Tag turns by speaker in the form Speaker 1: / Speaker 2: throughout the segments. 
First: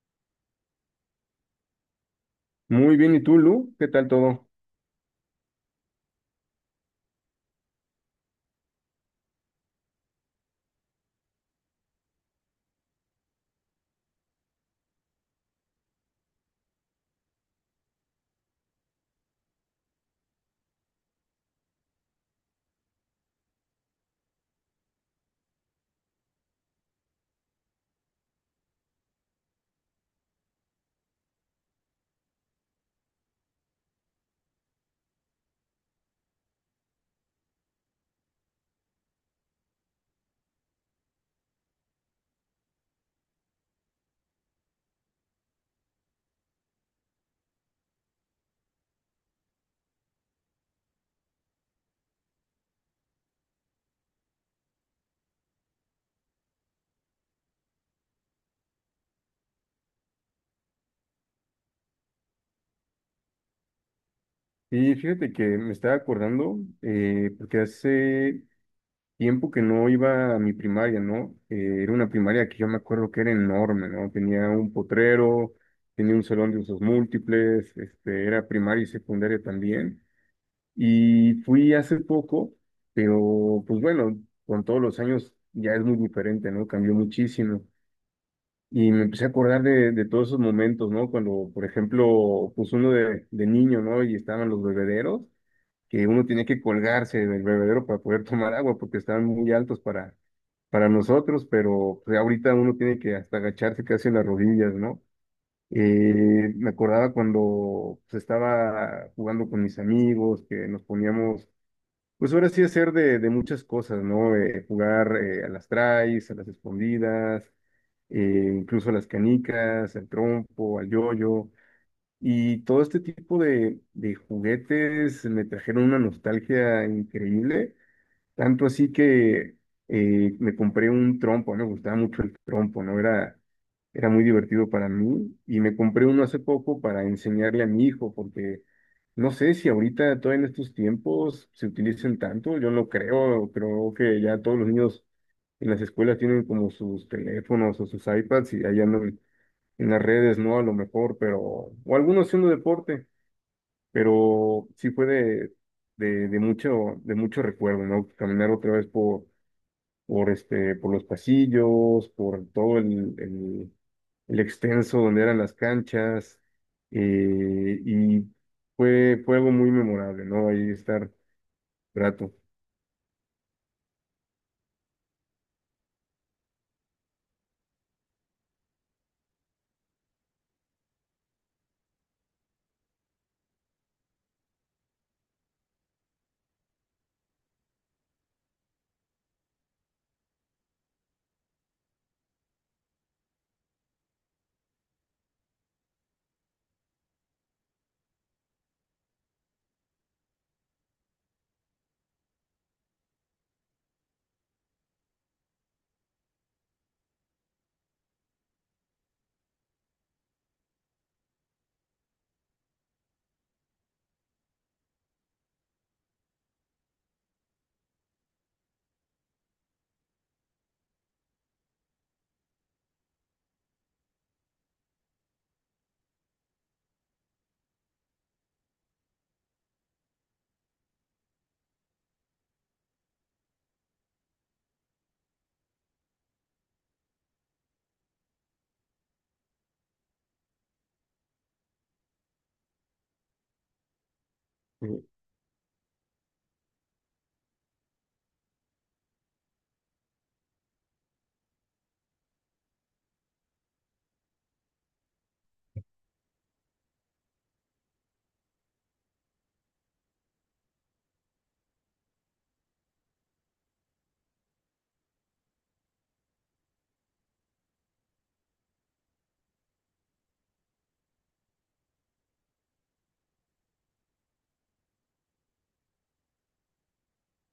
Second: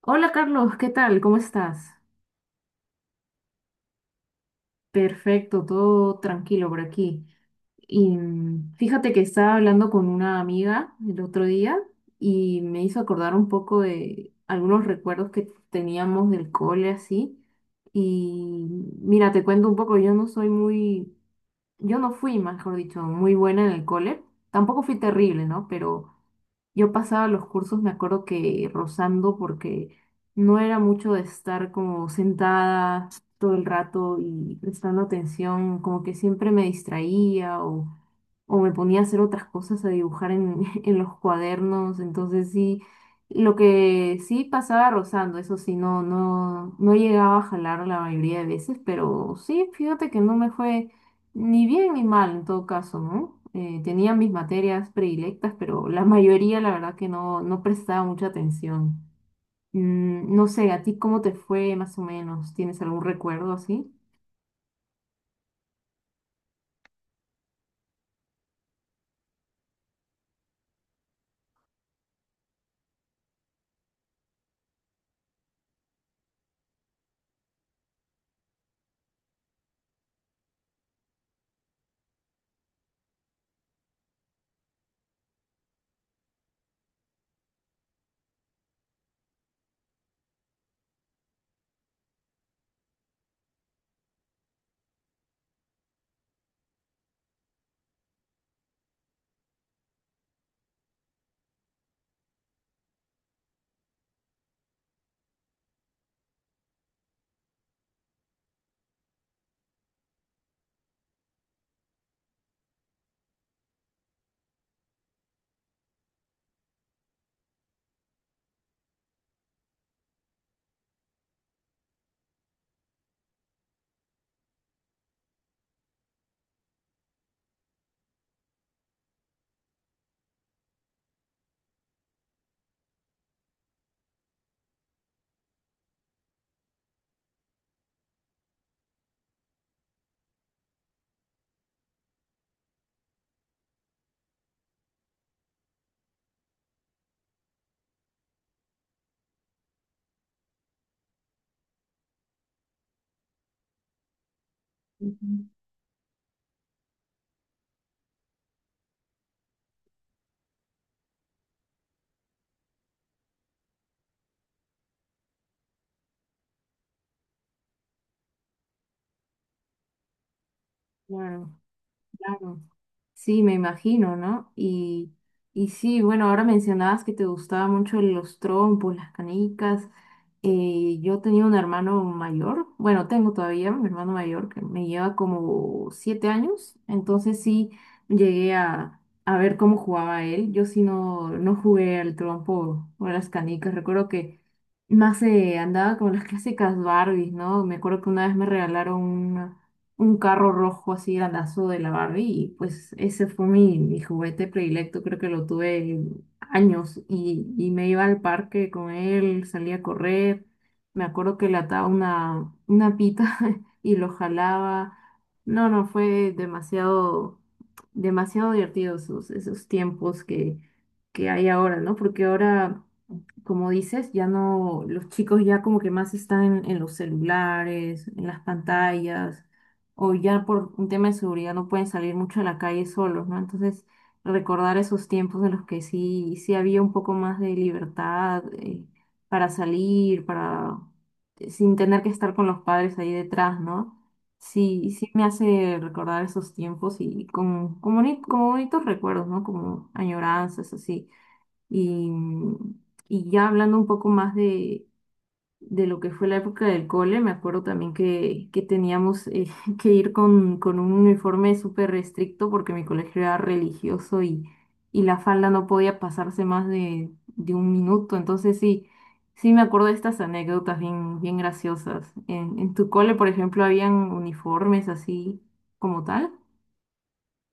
Speaker 1: Hola Carlos, ¿qué tal? ¿Cómo estás?
Speaker 2: Muy bien, ¿y tú, Lu? ¿Qué tal todo?
Speaker 1: Perfecto, todo tranquilo por aquí. Y fíjate que estaba hablando con una amiga el otro día y me hizo acordar un poco de algunos recuerdos que teníamos del cole así. Y mira, te cuento un poco, yo no fui, mejor dicho, muy buena en el cole. Tampoco fui terrible, ¿no? Pero yo pasaba los cursos, me acuerdo que rozando, porque no era mucho de estar como sentada todo el rato y prestando atención, como que siempre me distraía o me ponía a hacer otras cosas, en los cuadernos, entonces sí, lo que sí pasaba rozando, eso sí, no llegaba a jalar la mayoría de veces, pero sí, fíjate que no me fue ni bien ni mal en todo caso, ¿no? Tenía mis materias predilectas, pero la mayoría la verdad que no prestaba mucha atención. No sé, ¿a ti cómo te fue más o menos? ¿Tienes algún recuerdo así?
Speaker 2: Y fíjate que me estaba acordando, porque hace tiempo que no iba a mi primaria, ¿no? Era una primaria que yo me acuerdo que era enorme, ¿no? Tenía un potrero, tenía un salón de usos múltiples, este, era primaria y secundaria también. Y fui hace poco, pero pues bueno, con todos los años ya es muy diferente, ¿no? Cambió muchísimo. Y me empecé a acordar de todos esos momentos, ¿no? Cuando, por ejemplo, pues uno de niño, ¿no? Y estaban los bebederos, que uno tenía que colgarse del bebedero para poder tomar agua, porque estaban muy altos para nosotros, pero pues, ahorita uno tiene que hasta agacharse casi en las rodillas, ¿no? Me acordaba cuando pues, estaba jugando con mis amigos, que nos poníamos pues ahora sí hacer de muchas cosas, ¿no? Jugar a las traes, a las escondidas, incluso a las canicas, al trompo, al yoyo. Y todo este tipo de juguetes me trajeron una nostalgia increíble tanto así que me compré un trompo, ¿no? Me gustaba mucho el trompo, ¿no? Era, era muy divertido para mí y me compré uno hace poco para enseñarle a mi hijo, porque no sé si ahorita, todavía en estos tiempos, se utilicen tanto, yo no creo, creo que ya todos los niños en las escuelas tienen como sus teléfonos o sus iPads y allá en las redes, ¿no? A lo mejor, pero, o algunos haciendo deporte, pero sí fue
Speaker 1: Ujú.
Speaker 2: de, de mucho recuerdo, ¿no? Caminar otra vez por, este, por los pasillos, por todo el extenso donde eran las canchas, y fue, fue algo muy memorable, ¿no? Ahí estar
Speaker 1: Claro,
Speaker 2: rato.
Speaker 1: claro. Sí, me imagino, ¿no? Y sí, bueno, ahora mencionabas que te gustaba mucho los trompos, las canicas. Yo tenía un hermano mayor, bueno, tengo todavía un hermano mayor que me lleva como 7 años, entonces sí llegué a ver cómo jugaba él. Yo sí no jugué al trompo o a las canicas, recuerdo que más andaba con las clásicas Barbies, ¿no? Me acuerdo que una vez me regalaron un carro rojo así grandazo de la Barbie y pues ese fue mi juguete predilecto, creo que lo tuve años y me iba al parque con él, salía a correr, me acuerdo que le ataba una pita y lo jalaba, no, no, fue demasiado, demasiado divertido esos, esos tiempos que hay ahora, ¿no? Porque ahora como dices, ya no, los chicos ya como que más están en los celulares, en las pantallas, o ya por un tema de seguridad no pueden salir mucho a la calle solos, ¿no? Entonces, recordar esos tiempos en los que sí, sí había un poco más de libertad para salir, para sin tener que estar con los padres ahí detrás, ¿no? Sí, sí me hace recordar esos tiempos y como bonitos recuerdos, ¿no? Como añoranzas, así. Y, y ya hablando un poco más de lo que fue la época del cole, me acuerdo también que teníamos que ir con un uniforme súper estricto porque mi colegio era religioso y la falda no podía pasarse más de 1 minuto. Entonces sí, sí me acuerdo de estas anécdotas bien, bien graciosas. En tu cole, por ejemplo, habían uniformes así como tal?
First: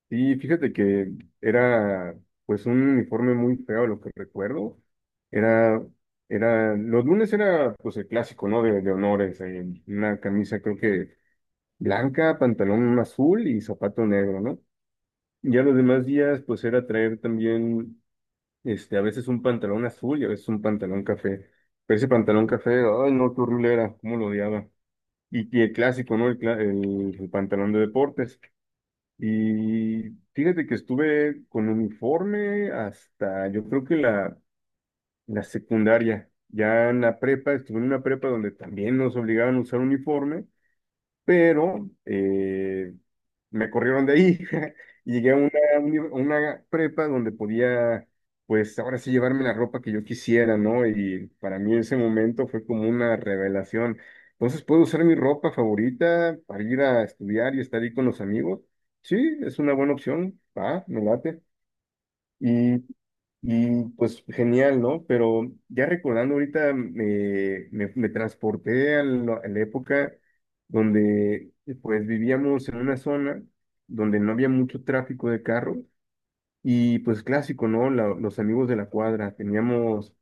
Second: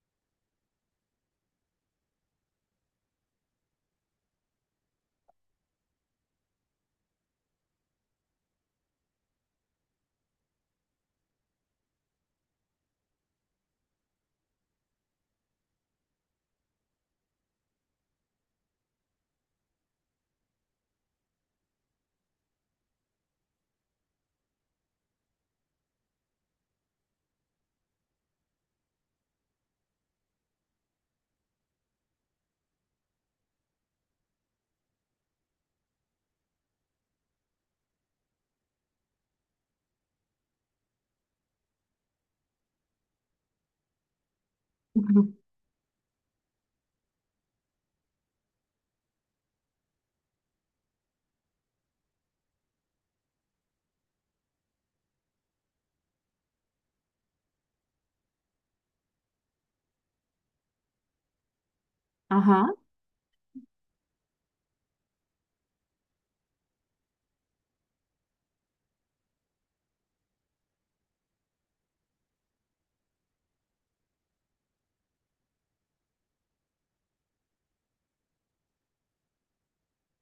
Speaker 2: Y fíjate que era, pues, un uniforme muy feo, lo que recuerdo. Era, era, los lunes era, pues, el clásico, ¿no? De honores, una camisa, creo que blanca, pantalón azul y zapato negro, ¿no? Ya los demás días, pues era traer también, este, a veces un pantalón azul y a veces un pantalón café. Pero ese pantalón café, ay, no, qué horrible era, cómo lo odiaba. Y el clásico, ¿no? El pantalón de deportes. Y fíjate que estuve con uniforme hasta, yo creo que la secundaria. Ya en la prepa, estuve en una prepa donde también nos obligaban a usar uniforme, pero me corrieron de ahí y llegué
Speaker 1: Ujú.
Speaker 2: a una, a una prepa donde podía, pues ahora sí llevarme la ropa que yo quisiera, ¿no? Y para mí ese momento fue como una revelación. Entonces puedo usar mi ropa favorita para ir a estudiar y estar ahí con los amigos. Sí, es una buena opción. Ah, me late.
Speaker 1: Ajá.
Speaker 2: Y, y, pues genial, ¿no? Pero ya recordando ahorita me transporté a la época donde pues vivíamos en una zona donde no había mucho tráfico de carros, y pues clásico, ¿no? Los amigos de la cuadra, teníamos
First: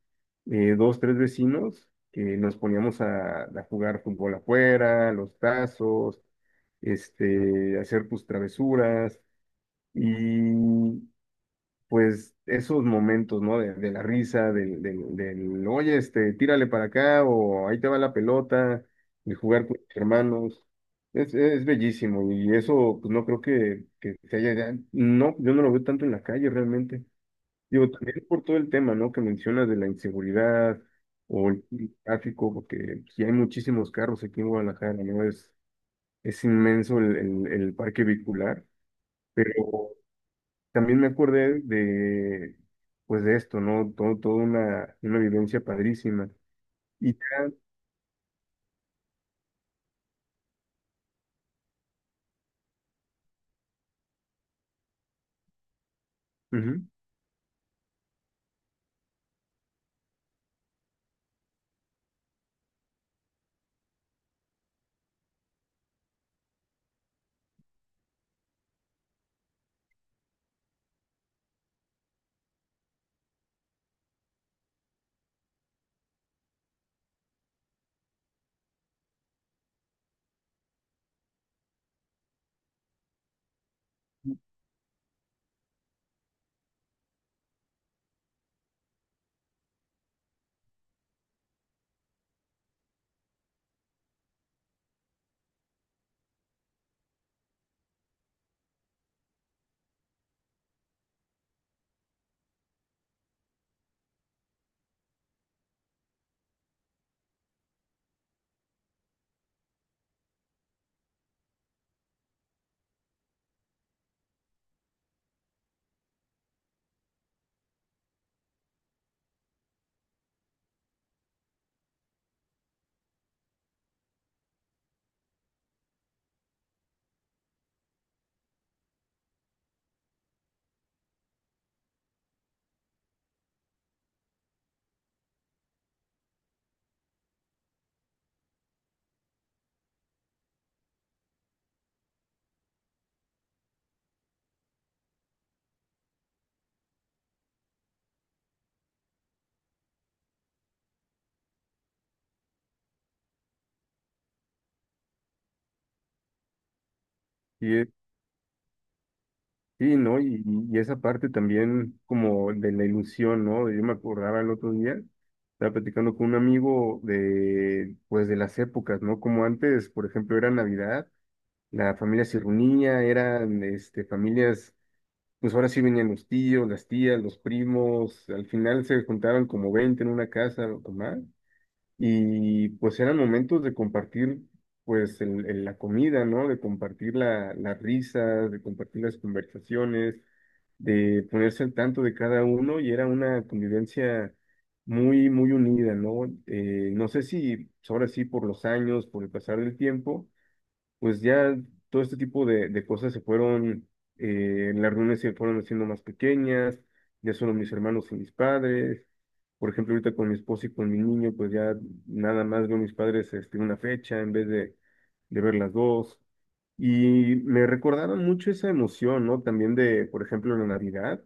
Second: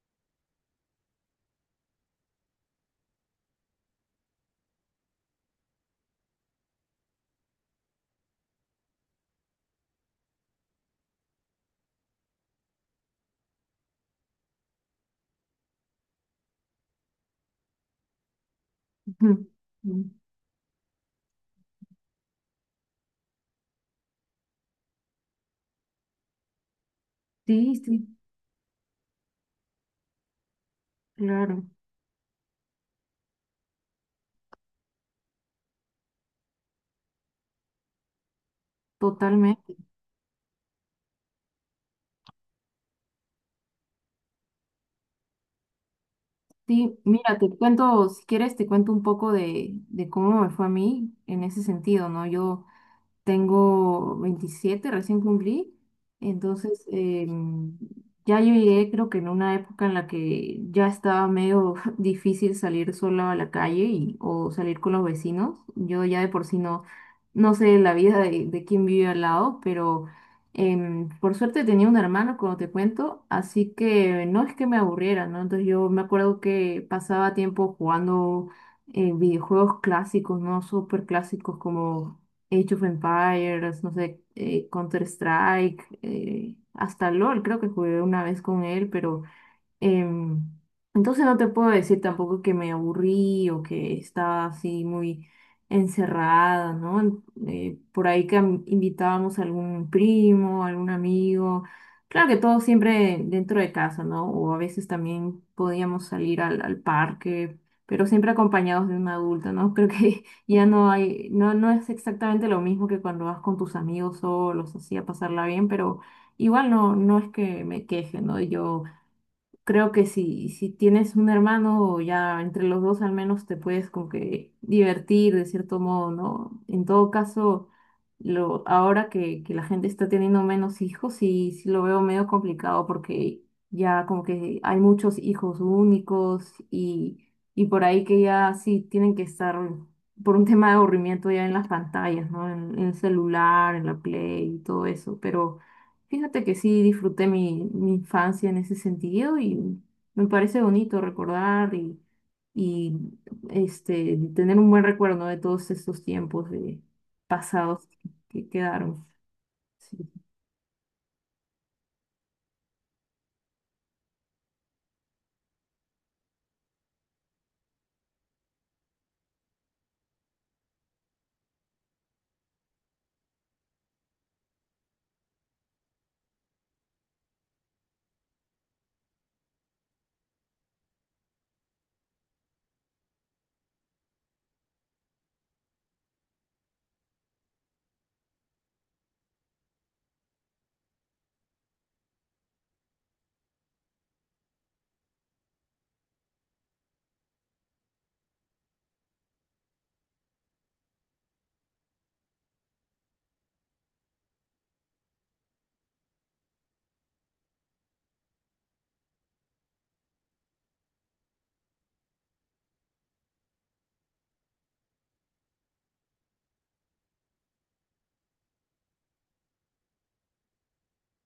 Speaker 2: dos, tres vecinos que nos poníamos a jugar fútbol afuera, los tazos, este, hacer tus travesuras. Y pues esos momentos, ¿no? De la risa, oye, este, tírale para acá o ahí te va la pelota, de
Speaker 1: Ujú.
Speaker 2: jugar con tus
Speaker 1: Mm.
Speaker 2: hermanos. Es bellísimo y eso, pues no creo que se haya, no, yo no lo veo tanto en la calle realmente.
Speaker 1: Sí,
Speaker 2: Digo,
Speaker 1: sí,
Speaker 2: también por todo el tema, ¿no? Que mencionas de la inseguridad o el
Speaker 1: claro,
Speaker 2: tráfico, porque pues, sí hay muchísimos carros aquí en Guadalajara, ¿no? Es inmenso el, el parque vehicular. Pero
Speaker 1: totalmente.
Speaker 2: también me acordé de, pues de esto, ¿no? Todo, toda una vivencia padrísima.
Speaker 1: Sí,
Speaker 2: Y
Speaker 1: mira, te
Speaker 2: ya,
Speaker 1: cuento, si quieres, te cuento un poco de cómo me fue a mí en ese sentido, ¿no? Yo tengo 27 recién cumplí. Entonces,
Speaker 2: ujú,
Speaker 1: ya yo llegué, creo que en una época en la que ya estaba medio difícil salir sola a la calle y, o salir con los vecinos. Yo ya de por sí no sé la vida de quién vive al lado, pero por suerte tenía un hermano, como te cuento, así que no es que me aburriera, ¿no? Entonces yo me acuerdo que pasaba tiempo jugando videojuegos clásicos, ¿no? Súper clásicos como Age of Empires, no sé, Counter Strike, hasta LOL creo que jugué una vez con él, pero Em, entonces no te puedo decir tampoco que me aburrí o que estaba así muy encerrada, ¿no? Por ahí que invitábamos a algún primo, algún amigo. Claro que todo siempre dentro de casa, ¿no? O a veces también podíamos salir al, al parque, pero siempre acompañados de un adulto, ¿no? Creo que ya no hay, no, no es exactamente lo mismo que cuando vas con tus amigos solos, así a pasarla bien, pero igual no, no es que me queje, ¿no? Yo creo que si, si tienes un hermano, ya entre los dos al menos te puedes como que divertir de cierto modo, ¿no? En todo caso, ahora que la gente está teniendo menos hijos, sí, sí lo veo medio complicado porque ya como que hay muchos hijos únicos y por ahí que ya sí tienen que estar por un tema de aburrimiento ya en las pantallas, ¿no? En el celular, en la Play y todo eso, pero... Fíjate que sí disfruté mi infancia en ese sentido y me parece bonito recordar y este, tener un buen recuerdo, ¿no? De todos estos tiempos de
Speaker 2: y,
Speaker 1: pasados que quedaron.
Speaker 2: sí,
Speaker 1: Sí.
Speaker 2: ¿no? Y esa parte también como de la ilusión, ¿no? Yo me acordaba el otro día, estaba platicando con un amigo de, pues de las épocas, ¿no? Como antes, por ejemplo, era Navidad, la familia se reunía, eran, este, familias, pues ahora sí venían los tíos, las tías, los primos, al final se juntaban como 20 en una casa o más. Y pues eran momentos de compartir pues la comida, ¿no? De compartir la, las risas, de compartir las conversaciones, de ponerse al tanto de cada uno, y era una convivencia muy, muy unida, ¿no? No sé si ahora sí por los años, por el pasar del tiempo pues ya todo este tipo de cosas se fueron, las reuniones se fueron haciendo más pequeñas, ya solo mis hermanos y mis padres. Por ejemplo, ahorita con mi esposo y con mi niño, pues ya nada más veo a mis padres este, una fecha en vez de ver las dos. Y me recordaron mucho esa emoción, ¿no? También de, por ejemplo, la Navidad,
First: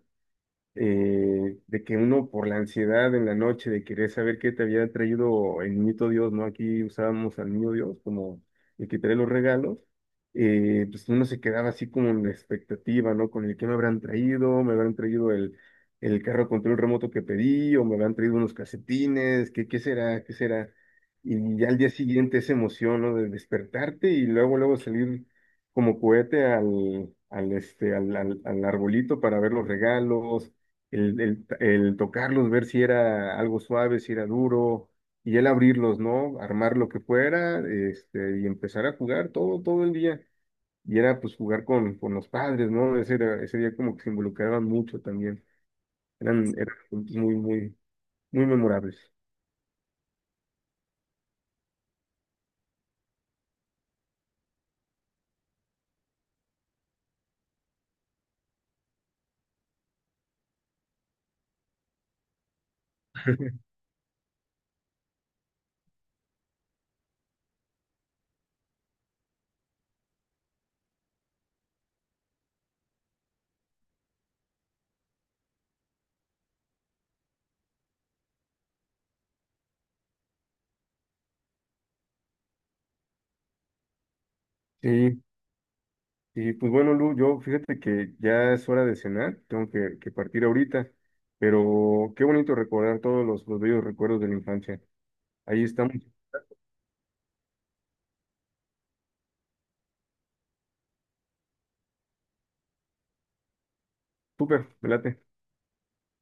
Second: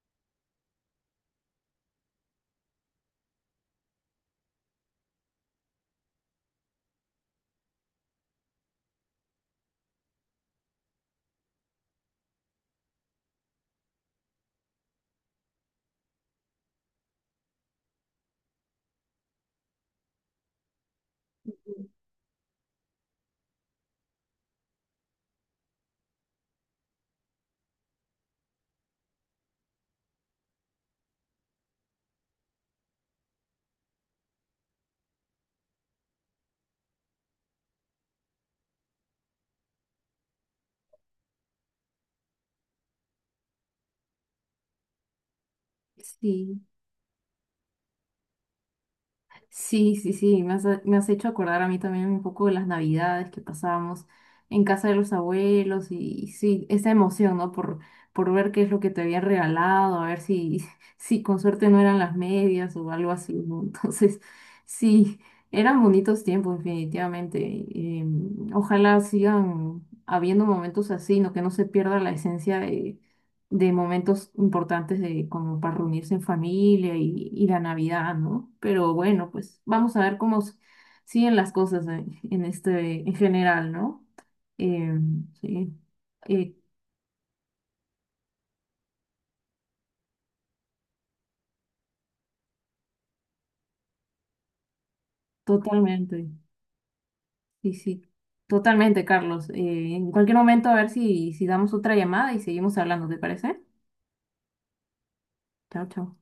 Speaker 2: de que uno por la ansiedad en la noche de querer saber qué te había traído el niñito Dios, ¿no? Aquí usábamos al niño Dios como el que trae los regalos, pues uno se quedaba así como en la expectativa, ¿no? Con el que me habrán traído el carro control remoto que pedí, o me habrán traído unos casetines, ¿qué, qué será? ¿Qué será? Y ya al día siguiente esa emoción, ¿no? De despertarte y luego, luego salir como cohete al, al, este, al, al arbolito para ver los regalos, el, el tocarlos, ver si era algo suave, si era duro, y el abrirlos, ¿no? Armar lo que fuera, este, y empezar a jugar todo, todo el día. Y era pues jugar con los padres, ¿no? Ese, ese día como que se involucraban mucho también. Eran,
Speaker 1: Sí.
Speaker 2: eran momentos muy, muy, muy memorables.
Speaker 1: Sí, sí, sí, me has hecho acordar a mí también un poco de las navidades que pasábamos en casa de los abuelos y sí, esa emoción, ¿no? Por ver qué es lo que te habían regalado, a ver si, si con suerte no eran las medias o algo así, ¿no? Entonces, sí, eran bonitos tiempos, definitivamente. Em, ojalá sigan habiendo momentos así, ¿no? Que no se pierda la esencia de momentos importantes de como para reunirse en familia y la Navidad, ¿no? Pero bueno, pues vamos a ver cómo s- siguen las cosas en este en general, ¿no? Eh,
Speaker 2: Sí,
Speaker 1: sí,
Speaker 2: y
Speaker 1: eh,
Speaker 2: pues bueno, Lu, yo fíjate que ya es hora de cenar, tengo que partir ahorita, pero qué bonito recordar todos los bellos recuerdos de la infancia. Ahí estamos,
Speaker 1: totalmente, sí, sí, totalmente, Carlos. En cualquier momento a ver si, si damos otra llamada y seguimos hablando, ¿te parece?
Speaker 2: súper, me late.
Speaker 1: Chao, chao.